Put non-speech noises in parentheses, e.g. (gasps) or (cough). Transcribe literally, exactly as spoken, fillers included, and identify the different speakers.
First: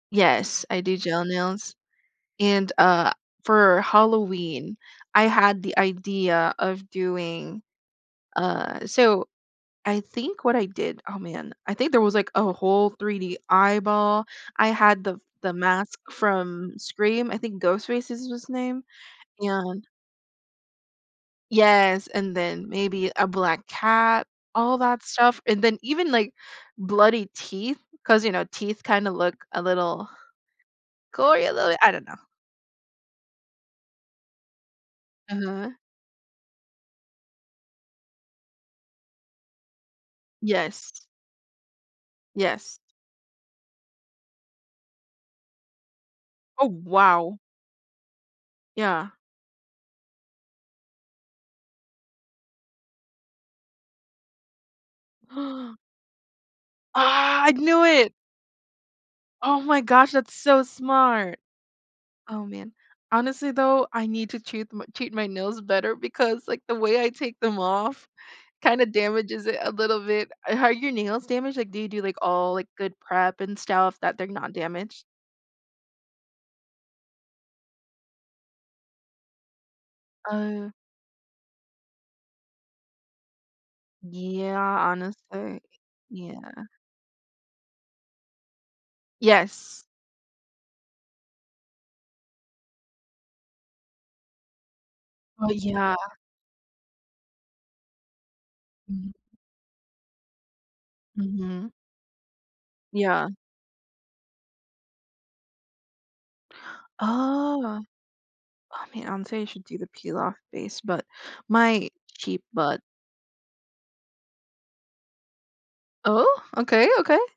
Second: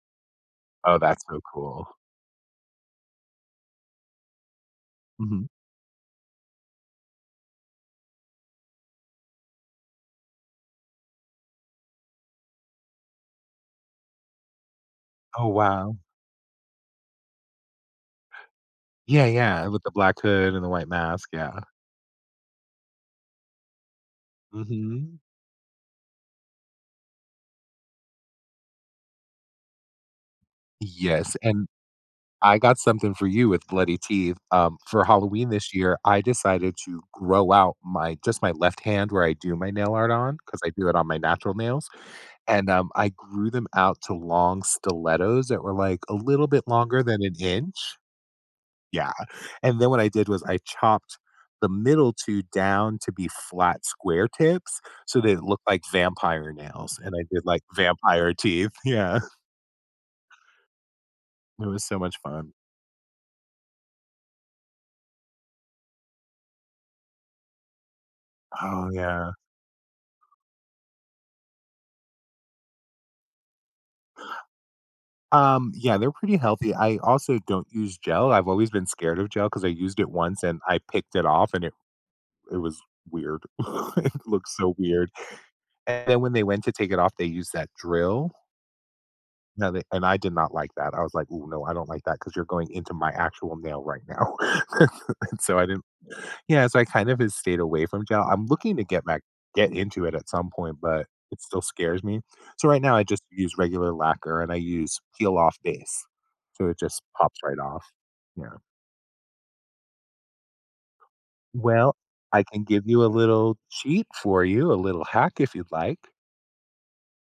Speaker 1: Yes. I do
Speaker 2: Oh,
Speaker 1: gel
Speaker 2: that's so
Speaker 1: nails,
Speaker 2: cool.
Speaker 1: and, uh, for Halloween, I
Speaker 2: Mhm.
Speaker 1: had the idea of doing, uh So I think what I did oh, man. I think there was, like, a whole 3D eyeball. I had the
Speaker 2: Oh,
Speaker 1: the
Speaker 2: wow.
Speaker 1: mask from Scream. I think Ghostface is his name,
Speaker 2: Yeah, yeah. With
Speaker 1: and
Speaker 2: the black hood and the white mask. Yeah.
Speaker 1: Yes. And then maybe a black cat, all that
Speaker 2: Mhm.
Speaker 1: stuff. And then even, like, bloody teeth 'cause, you know, teeth kinda look a little
Speaker 2: Yes.
Speaker 1: gory a
Speaker 2: And
Speaker 1: little bit. I don't know.
Speaker 2: I got something for you with bloody teeth, um, for Halloween
Speaker 1: Uh-huh.
Speaker 2: this year, I decided to grow out my just my left hand where I do my nail art on, 'cause I do it
Speaker 1: Yes.
Speaker 2: on my natural nails. And,
Speaker 1: Yes.
Speaker 2: um, I grew them out to long stilettos that were like a little bit
Speaker 1: Oh,
Speaker 2: longer than an
Speaker 1: wow!
Speaker 2: inch.
Speaker 1: Yeah.
Speaker 2: Yeah. And then what I did was I chopped the middle two down to be flat square tips, so they look
Speaker 1: (gasps)
Speaker 2: like vampire nails. And I
Speaker 1: Ah.
Speaker 2: did
Speaker 1: I
Speaker 2: like
Speaker 1: knew it.
Speaker 2: vampire teeth. Yeah.
Speaker 1: Oh my gosh. That's so smart.
Speaker 2: It was so much
Speaker 1: Oh,
Speaker 2: fun.
Speaker 1: man. Honestly though, I need to treat m treat my nails better because like the way I take them off kinda
Speaker 2: Oh, yeah.
Speaker 1: damages it a little bit. Are your nails damaged? Like, do you do like all like good prep and stuff that they're not damaged.
Speaker 2: Um, yeah. They're pretty healthy. I also don't use gel. I've always been scared of gel 'cause I used it once and
Speaker 1: Oh.
Speaker 2: I picked it off and it it was weird. (chuckles) It
Speaker 1: Yeah.
Speaker 2: looks so weird.
Speaker 1: Honestly.
Speaker 2: And then when they
Speaker 1: Yeah.
Speaker 2: went to take it off, they used that drill. Now they
Speaker 1: Yes.
Speaker 2: and I did not like that. I was like, "Ooh, no. I don't like that 'cause you're going into my actual nail right now." (chuckles) And
Speaker 1: Oh,
Speaker 2: so I didn't
Speaker 1: yeah.
Speaker 2: yeah. So I kind of stayed away from gel. I'm looking to get
Speaker 1: Mhm.
Speaker 2: back get into it at some point, but it still
Speaker 1: Mhm.
Speaker 2: scares me. So right now, I just
Speaker 1: Yeah.
Speaker 2: use regular lacquer, and I use peel off base. So it just pops right
Speaker 1: Oh,
Speaker 2: off. Yeah.
Speaker 1: I mean, I'm say you should do the peel off base, but my
Speaker 2: Well, I
Speaker 1: cheap
Speaker 2: can
Speaker 1: butt
Speaker 2: give you a little cheat for you, a little hack if you'd like.
Speaker 1: Oh, okay, okay.